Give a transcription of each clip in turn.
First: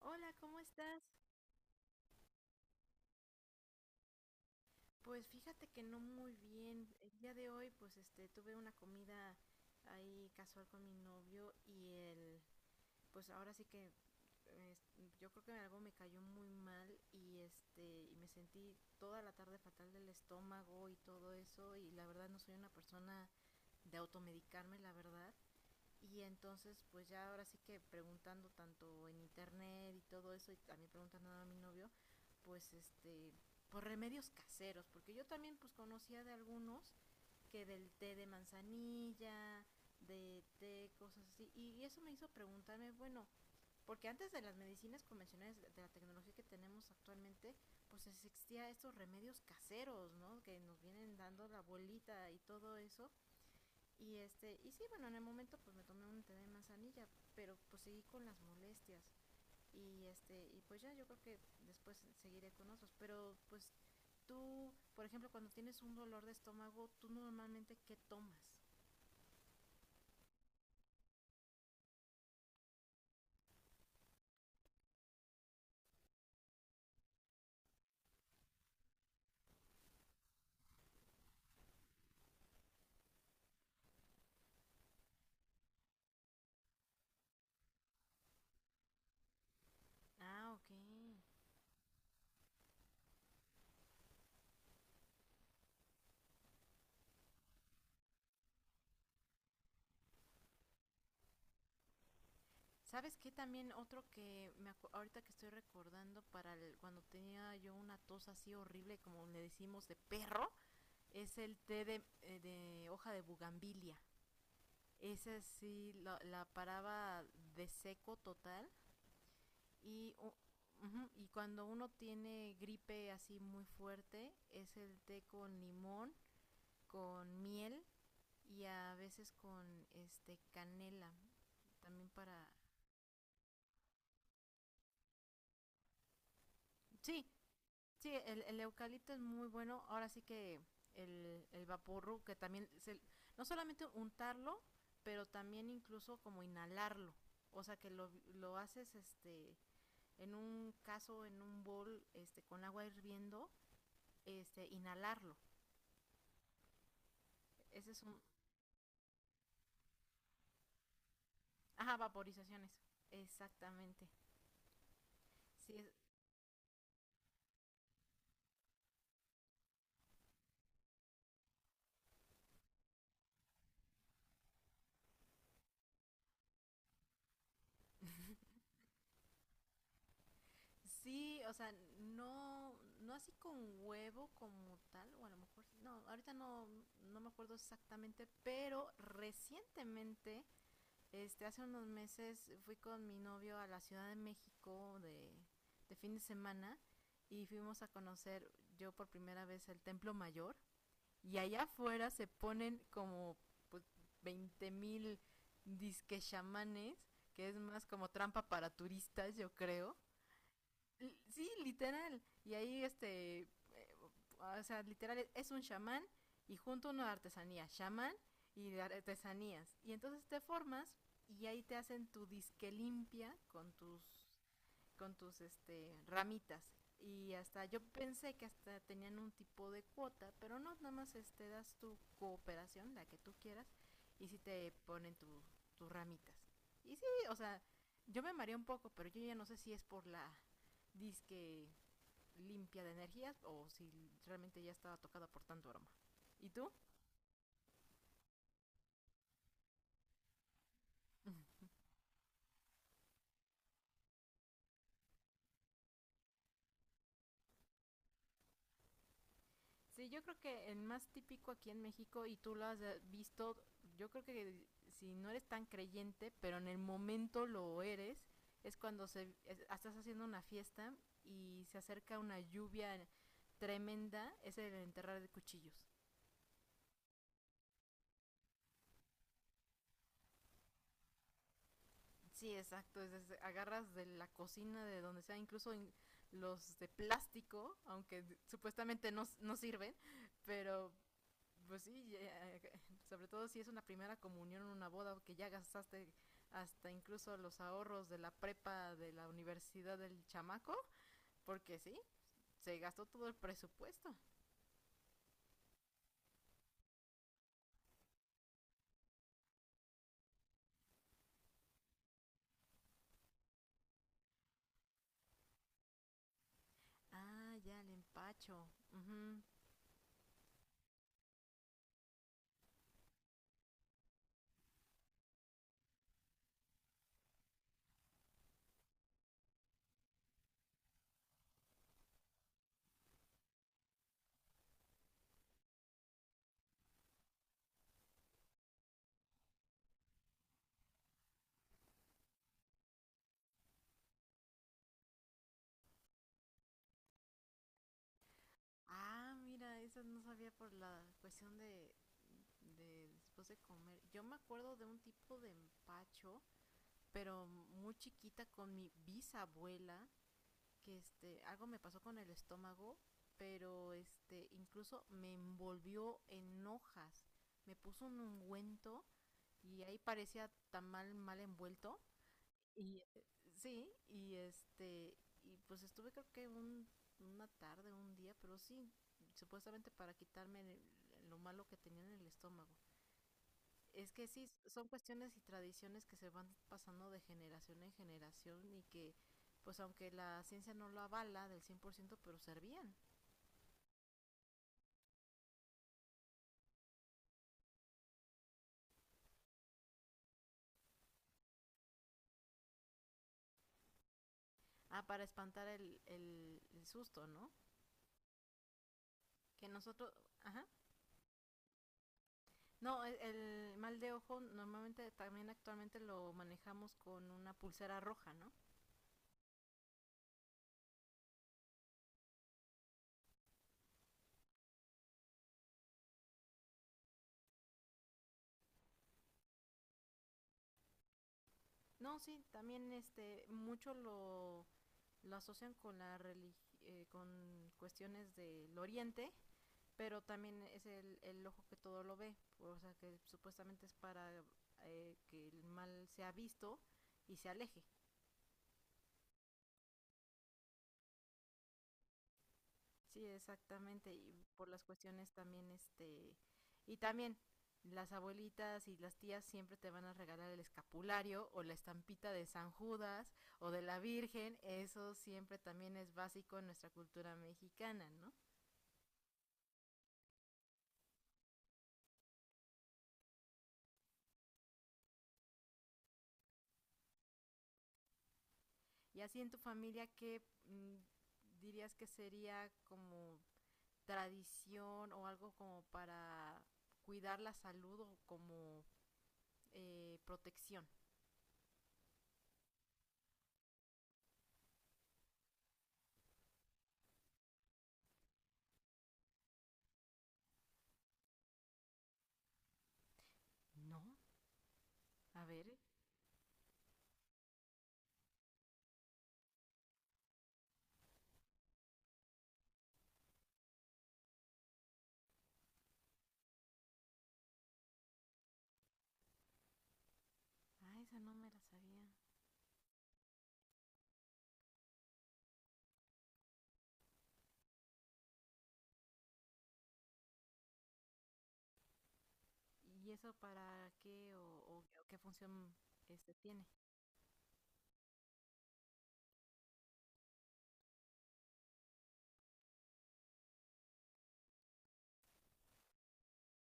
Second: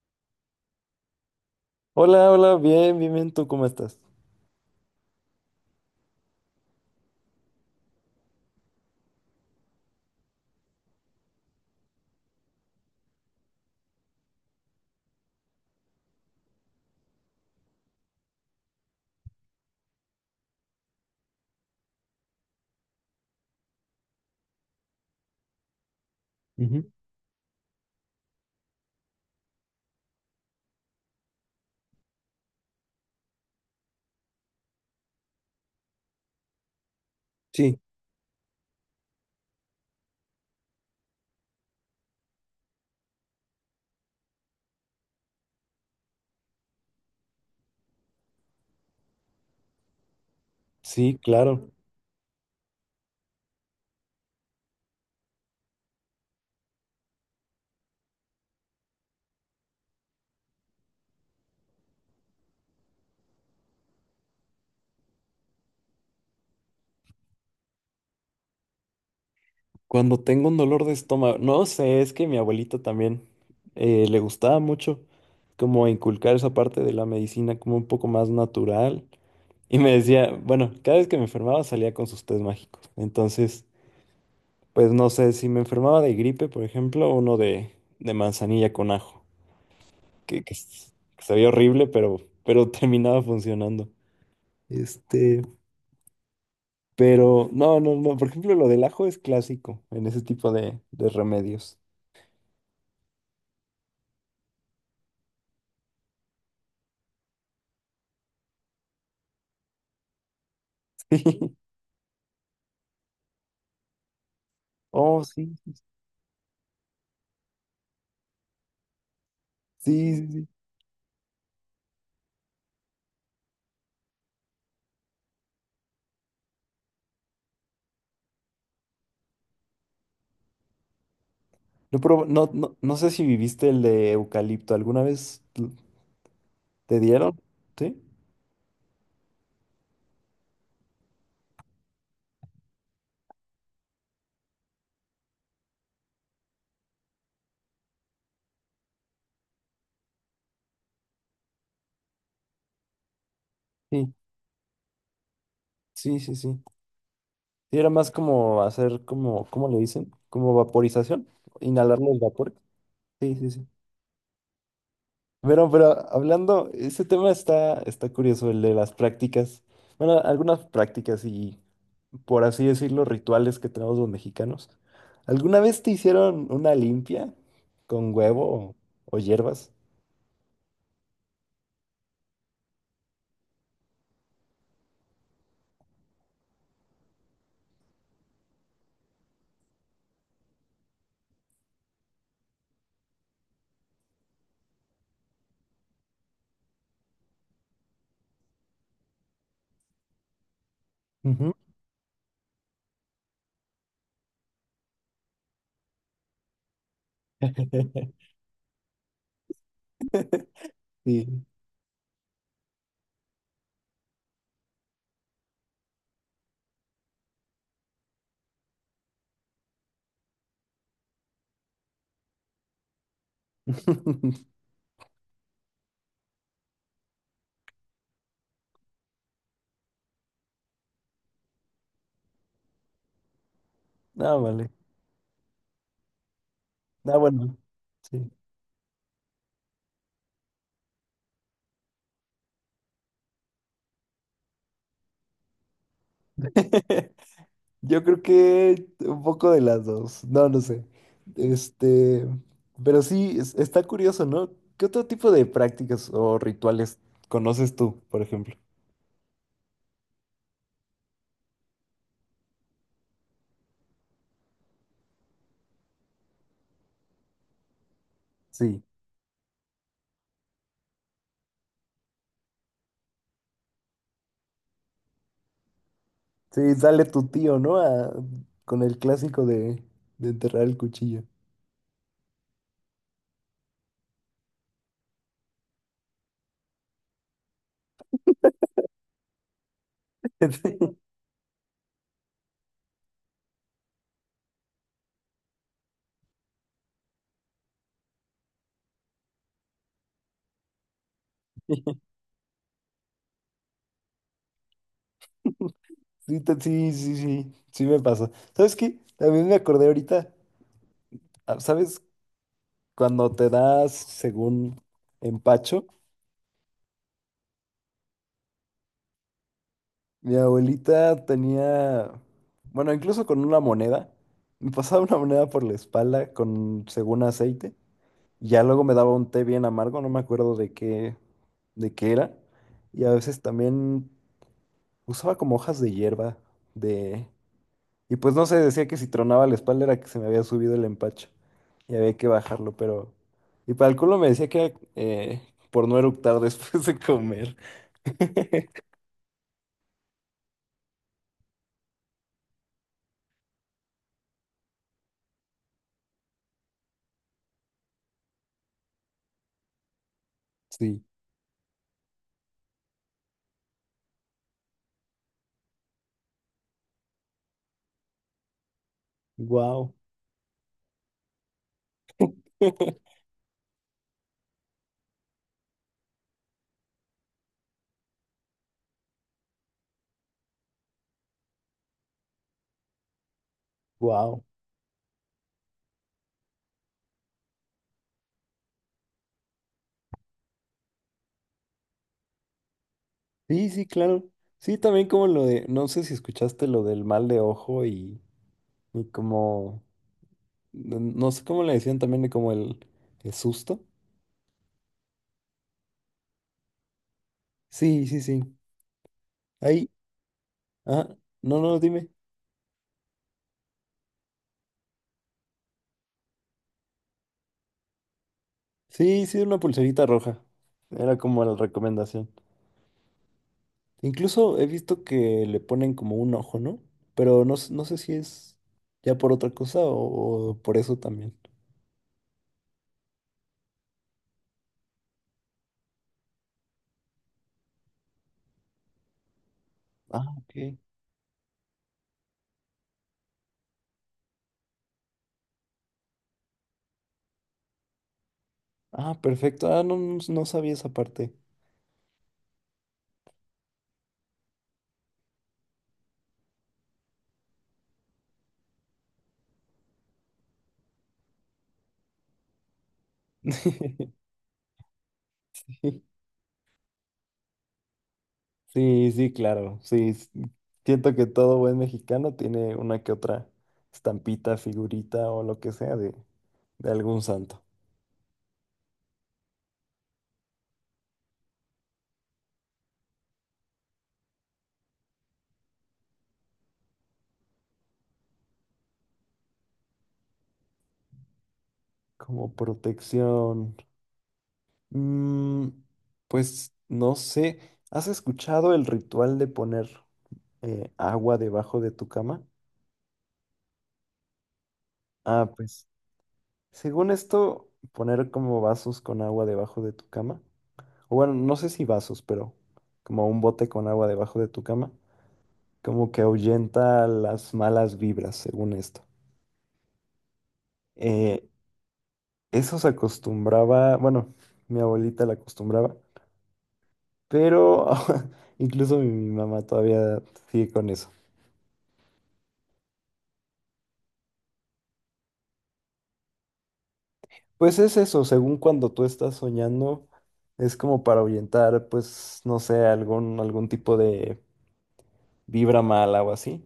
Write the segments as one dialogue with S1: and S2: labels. S1: Hola, ¿cómo estás?
S2: Hola, hola, bien, bien, bien, ¿tú cómo estás?
S1: Pues fíjate que no muy bien. El día de hoy, pues este, tuve una comida ahí casual con mi novio y él, pues ahora sí que es- yo creo que algo me cayó muy mal y este, y me sentí toda la tarde fatal del estómago y todo eso, y la verdad no soy una persona de automedicarme, la verdad. Y entonces,
S2: Ujú.
S1: pues ya ahora sí que preguntando tanto en internet y todo eso, y también preguntando a mi novio, pues este, por remedios caseros, porque yo también pues conocía de algunos, que
S2: Sí.
S1: del té de manzanilla, de té, cosas así, y eso me hizo preguntarme, bueno, porque antes de las medicinas convencionales, de la tecnología que tenemos actualmente, pues existía estos remedios caseros, ¿no? Que nos vienen
S2: Sí,
S1: dando la
S2: claro.
S1: bolita y todo eso, y este, y sí, bueno, en el momento pues me tomé un té de manzanilla, pero pues seguí con las molestias. Y este, y pues ya yo creo que después seguiré con otros, pero pues tú, por ejemplo, cuando tienes un dolor de estómago, tú normalmente ¿qué tomas?
S2: Cuando tengo un dolor de estómago, no sé, es que mi abuelita también le gustaba mucho como inculcar esa parte de la medicina como un poco más natural. Y me decía, bueno, cada vez que me enfermaba salía con sus tés mágicos. Entonces, pues no sé, si me enfermaba de gripe, por ejemplo, uno de manzanilla con ajo, que,
S1: Ah,
S2: que
S1: ok.
S2: s- que sabía horrible, pero terminaba funcionando. Este, pero no, no, no. Por ejemplo, lo del ajo es clásico en ese tipo de remedios.
S1: ¿Sabes qué? También otro que ahorita que estoy recordando cuando tenía yo una tos así horrible, como le decimos de perro, es el té de hoja de bugambilia.
S2: Oh,
S1: Esa
S2: sí,
S1: sí la paraba de seco total. Y,
S2: sí, sí, sí.
S1: ujú, y cuando uno tiene gripe así muy fuerte, es el té con limón, con miel y a veces con este canela. También para…
S2: No, no, no sé si viviste el de eucalipto. ¿Te
S1: Sí,
S2: dieron? ¿Sí?
S1: sí, el eucalipto es muy bueno. Ahora sí que el vaporru, que también… no solamente untarlo, pero también incluso como inhalarlo. O sea que lo haces este en un caso, en un bol, este, con agua hirviendo,
S2: Sí,
S1: este, inhalarlo.
S2: sí, sí, sí. Sí, era
S1: Ese es
S2: más
S1: un,
S2: como hacer como, ¿cómo le dicen? Como vaporización.
S1: ajá,
S2: Inhalar los vapores.
S1: vaporizaciones,
S2: Sí, sí, sí.
S1: exactamente.
S2: Pero,
S1: Sí,
S2: pero hablando, ese tema está curioso, el de las prácticas. Bueno, algunas prácticas y, por así decirlo, rituales que tenemos los mexicanos. ¿Alguna vez te hicieron una limpia con huevo o hierbas?
S1: sí, o sea, no, no así con huevo como tal, o a lo mejor, no, ahorita no, no me acuerdo exactamente, pero recientemente, este, hace unos meses fui con mi novio a la Ciudad de México de fin de semana y fuimos a conocer yo por primera vez el Templo Mayor. Y
S2: Ujú.
S1: allá afuera se ponen como pues, 20 mil disque chamanes, que es más como trampa para turistas, yo creo.
S2: Sí.
S1: Sí, literal. Y ahí este, eh, o sea, literal es un chamán y junto una artesanía, chamán y de artesanías. Y entonces te formas y ahí te hacen tu disque limpia con tus, con tus este ramitas, y hasta yo pensé que hasta tenían un tipo de cuota, pero no, nada más este das tu cooperación, la que tú quieras, y si sí
S2: No, vale.
S1: te ponen tu, tus ramitas. Y sí,
S2: No,
S1: o
S2: bueno.
S1: sea, yo
S2: Sí.
S1: me mareé un poco, pero yo ya no sé si es por la disque limpia de energías o si realmente ya estaba tocada por tanto aroma. ¿Y tú?
S2: Yo creo que un poco de las dos. No, no sé. Este, pero sí, está curioso, ¿no? ¿Qué otro tipo de prácticas o rituales conoces tú, por ejemplo?
S1: Sí, yo creo que el más típico aquí en México, y tú lo has visto, yo creo que si no eres tan creyente, pero en el momento lo eres, es
S2: Sí,
S1: cuando se, estás haciendo una fiesta y se acerca una lluvia tremenda, es el enterrar de cuchillos.
S2: sí, sale tu tío, ¿no? Con el clásico de enterrar el cuchillo.
S1: Sí, exacto, es, agarras de la cocina, de donde sea, incluso los de plástico, aunque supuestamente no, no sirven, pero… Pues sí, ya… sobre todo si es una primera comunión, una boda, que ya gastaste hasta incluso los ahorros de la prepa, de la universidad del chamaco, porque sí, se gastó todo el presupuesto.
S2: Sí, sí, sí, sí, sí me pasa. ¿Sabes qué? También me acordé ahorita, ah, ¿sabes? Cuando te das según empacho.
S1: Ah, ya, el empacho. Ujú.
S2: Mi abuelita tenía, bueno, incluso con una moneda, me pasaba una moneda por la espalda con, según aceite, y ya luego me daba un té bien amargo, no me acuerdo de qué era, y a veces también usaba como hojas de hierba, de, y pues no sé, decía que si tronaba la espalda era que se me había subido el empacho, y había que bajarlo, pero, y para el culo me decía que era por no eructar después de comer.
S1: Ah, mira, eso no sabía por la cuestión de después de comer. Yo me acuerdo de un tipo de empacho, pero muy chiquita con mi bisabuela, que
S2: Sí,
S1: este, algo me pasó con el estómago, pero este, incluso me envolvió en hojas. Me puso un ungüento y
S2: wow,
S1: ahí parecía tan mal, mal envuelto. Y sí, y este, y pues estuve creo que un, una tarde, un día, pero sí, supuestamente para quitarme lo malo que tenía en el estómago. Es que
S2: wow.
S1: sí, son cuestiones y tradiciones que se van pasando de generación en generación y que, pues aunque la ciencia no lo avala del 100%, pero servían.
S2: Sí, sí, claro. Sí, también como lo de, no sé si escuchaste lo del mal de ojo y como, no no sé cómo le decían también de como el susto.
S1: Ah, para espantar el susto, ¿no?
S2: Sí, sí, sí.
S1: Que
S2: Ahí,
S1: nosotros, ajá.
S2: ah, no, no, dime.
S1: No, el mal de ojo normalmente también actualmente lo manejamos con una pulsera roja, ¿no?
S2: Sí, sí, una pulserita roja. Era como la recomendación. Incluso he visto que le ponen como un ojo, ¿no? Pero no, no sé si es ya por otra cosa o por eso también.
S1: No, sí, también este, mucho lo asocian con la relig, con cuestiones del oriente, pero
S2: Ah,
S1: también
S2: ok.
S1: es el ojo que todo lo ve, o sea que supuestamente es para que el mal sea visto y se aleje.
S2: Ah, perfecto. Ah, no, no no sabía esa parte.
S1: Sí, exactamente, y por las cuestiones también, este, y también las abuelitas y las tías siempre te van a regalar el escapulario o la estampita de San Judas o de la Virgen, eso siempre también es básico en nuestra cultura mexicana, ¿no?
S2: Sí, sí, claro, sí. Siento que todo buen mexicano tiene una que otra estampita, figurita o lo que sea de algún santo.
S1: Y así en tu familia, ¿qué dirías que sería como tradición o algo como para cuidar la salud o como protección?
S2: Como protección. Mm, pues no sé, ¿has escuchado el ritual de poner agua debajo de tu cama?
S1: No, a
S2: Ah,
S1: ver.
S2: pues según esto, poner como vasos con agua debajo de tu cama. O bueno, no sé si vasos, pero como un bote con agua debajo de tu cama, como que ahuyenta las malas vibras, según esto.
S1: Ah, esa no
S2: Eh,
S1: me la sabía.
S2: eso se acostumbraba, bueno, mi abuelita la acostumbraba, pero incluso mi mamá todavía sigue con eso.
S1: ¿Y eso para qué o, qué función este tiene?
S2: Pues es eso, según cuando tú estás soñando, es como para ahuyentar, pues, no sé, algún tipo de vibra mala o así.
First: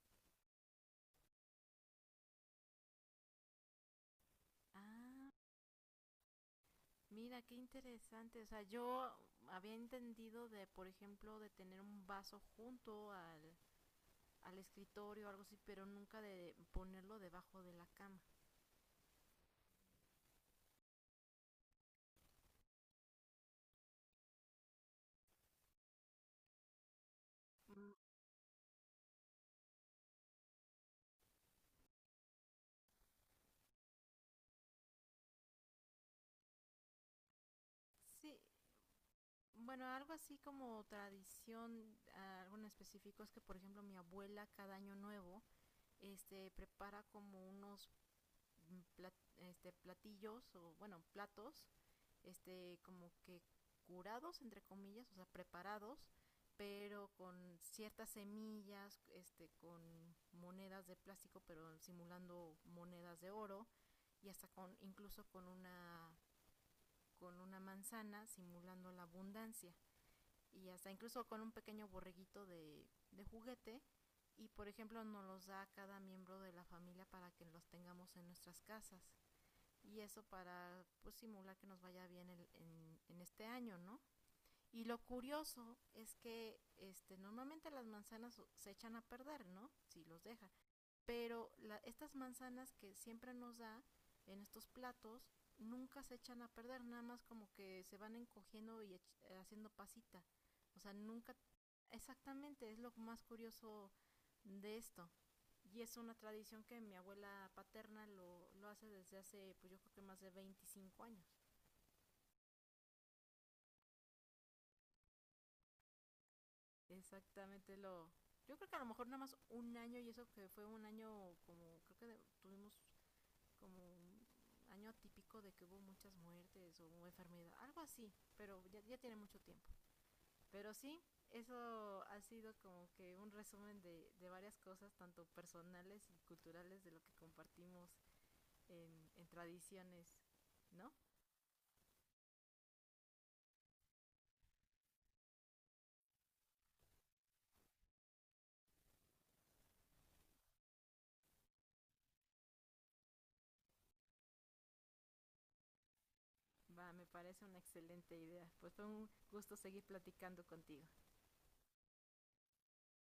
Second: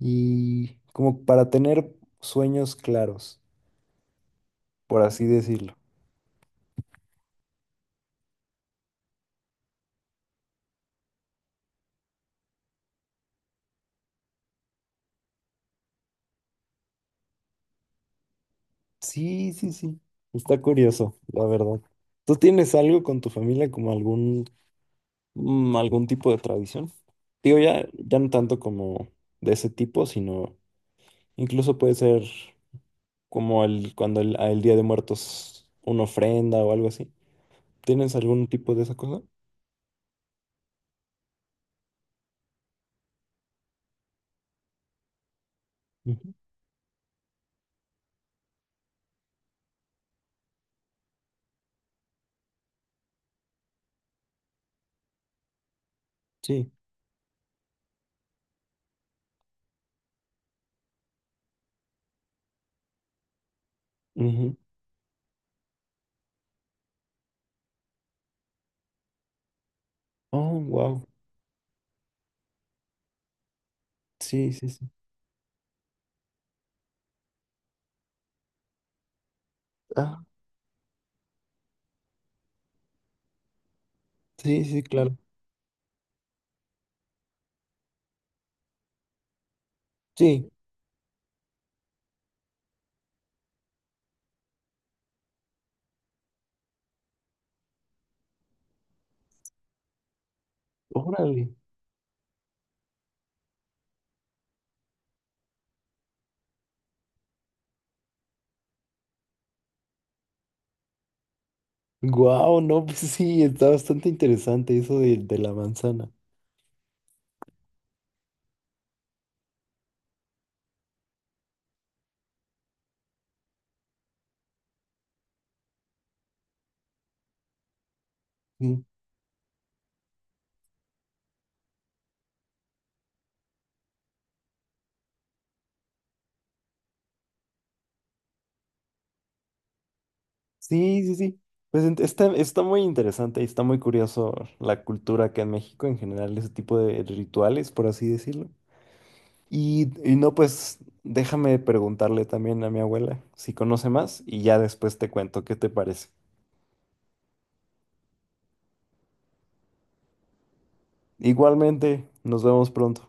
S2: Y como para tener sueños claros, por así
S1: Ah,
S2: decirlo.
S1: mira, qué interesante. O sea, yo había entendido de, por ejemplo, de tener un vaso junto al escritorio o algo así, pero nunca de ponerlo debajo de la cama.
S2: Sí, sí, sí. Está curioso, la verdad. ¿Tú tienes algo con tu familia como algún, mm, algún tipo de tradición? Digo, ya,
S1: Mm,
S2: ya no tanto como de ese tipo, sino incluso puede ser como el, cuando el, al Día de Muertos una ofrenda o algo así. ¿Tienes
S1: sí,
S2: algún tipo de esa cosa?
S1: bueno, algo así como tradición, ah, algo en específico es que, por ejemplo, mi abuela cada año nuevo,
S2: Ujú.
S1: este, prepara como unos este, platillos o, bueno, platos, este, como que curados, entre comillas, o sea, preparados,
S2: Sí.
S1: pero con ciertas semillas, este, con monedas de plástico, pero simulando monedas de oro, y hasta
S2: Ujú.
S1: con, incluso con una manzana simulando la abundancia
S2: Oh,
S1: y hasta
S2: wow.
S1: incluso con un pequeño borreguito de juguete, y
S2: Sí,
S1: por
S2: sí, sí.
S1: ejemplo nos los da a cada miembro de la familia para que los tengamos en nuestras casas, y eso
S2: Ah,
S1: para pues, simular que nos vaya bien en este año, ¿no?
S2: sí, sí,
S1: Y lo
S2: claro.
S1: curioso es que este, normalmente las manzanas se echan a perder, ¿no? Si los
S2: Sí,
S1: dejan, pero la, estas manzanas que siempre nos da en estos platos nunca se echan a perder, nada más como que se van encogiendo y haciendo pasita. O sea, nunca…
S2: órale.
S1: Exactamente, es lo más curioso de esto. Y es una tradición que mi abuela paterna lo hace desde hace, pues yo creo que más de 25 años.
S2: Wow, no, pues sí, está bastante interesante eso de la manzana.
S1: Exactamente lo… Yo creo que a lo mejor nada más un año, y eso que fue un año como, creo que de, tuvimos como un año atípico de que hubo muchas muertes o enfermedad, algo así, pero ya, ya tiene mucho tiempo. Pero sí, eso ha sido como que un resumen de varias cosas, tanto personales y culturales, de lo que compartimos en tradiciones, ¿no?
S2: Sí, sí, sí. Pues está, está muy interesante y está muy curioso la cultura acá en México en general, ese tipo de rituales, por así decirlo. Y no, pues déjame preguntarle también a mi abuela si conoce más y ya después te cuento qué te parece.
S1: Va, me parece una excelente idea. Pues fue un gusto seguir platicando contigo.
S2: Igualmente, nos vemos pronto.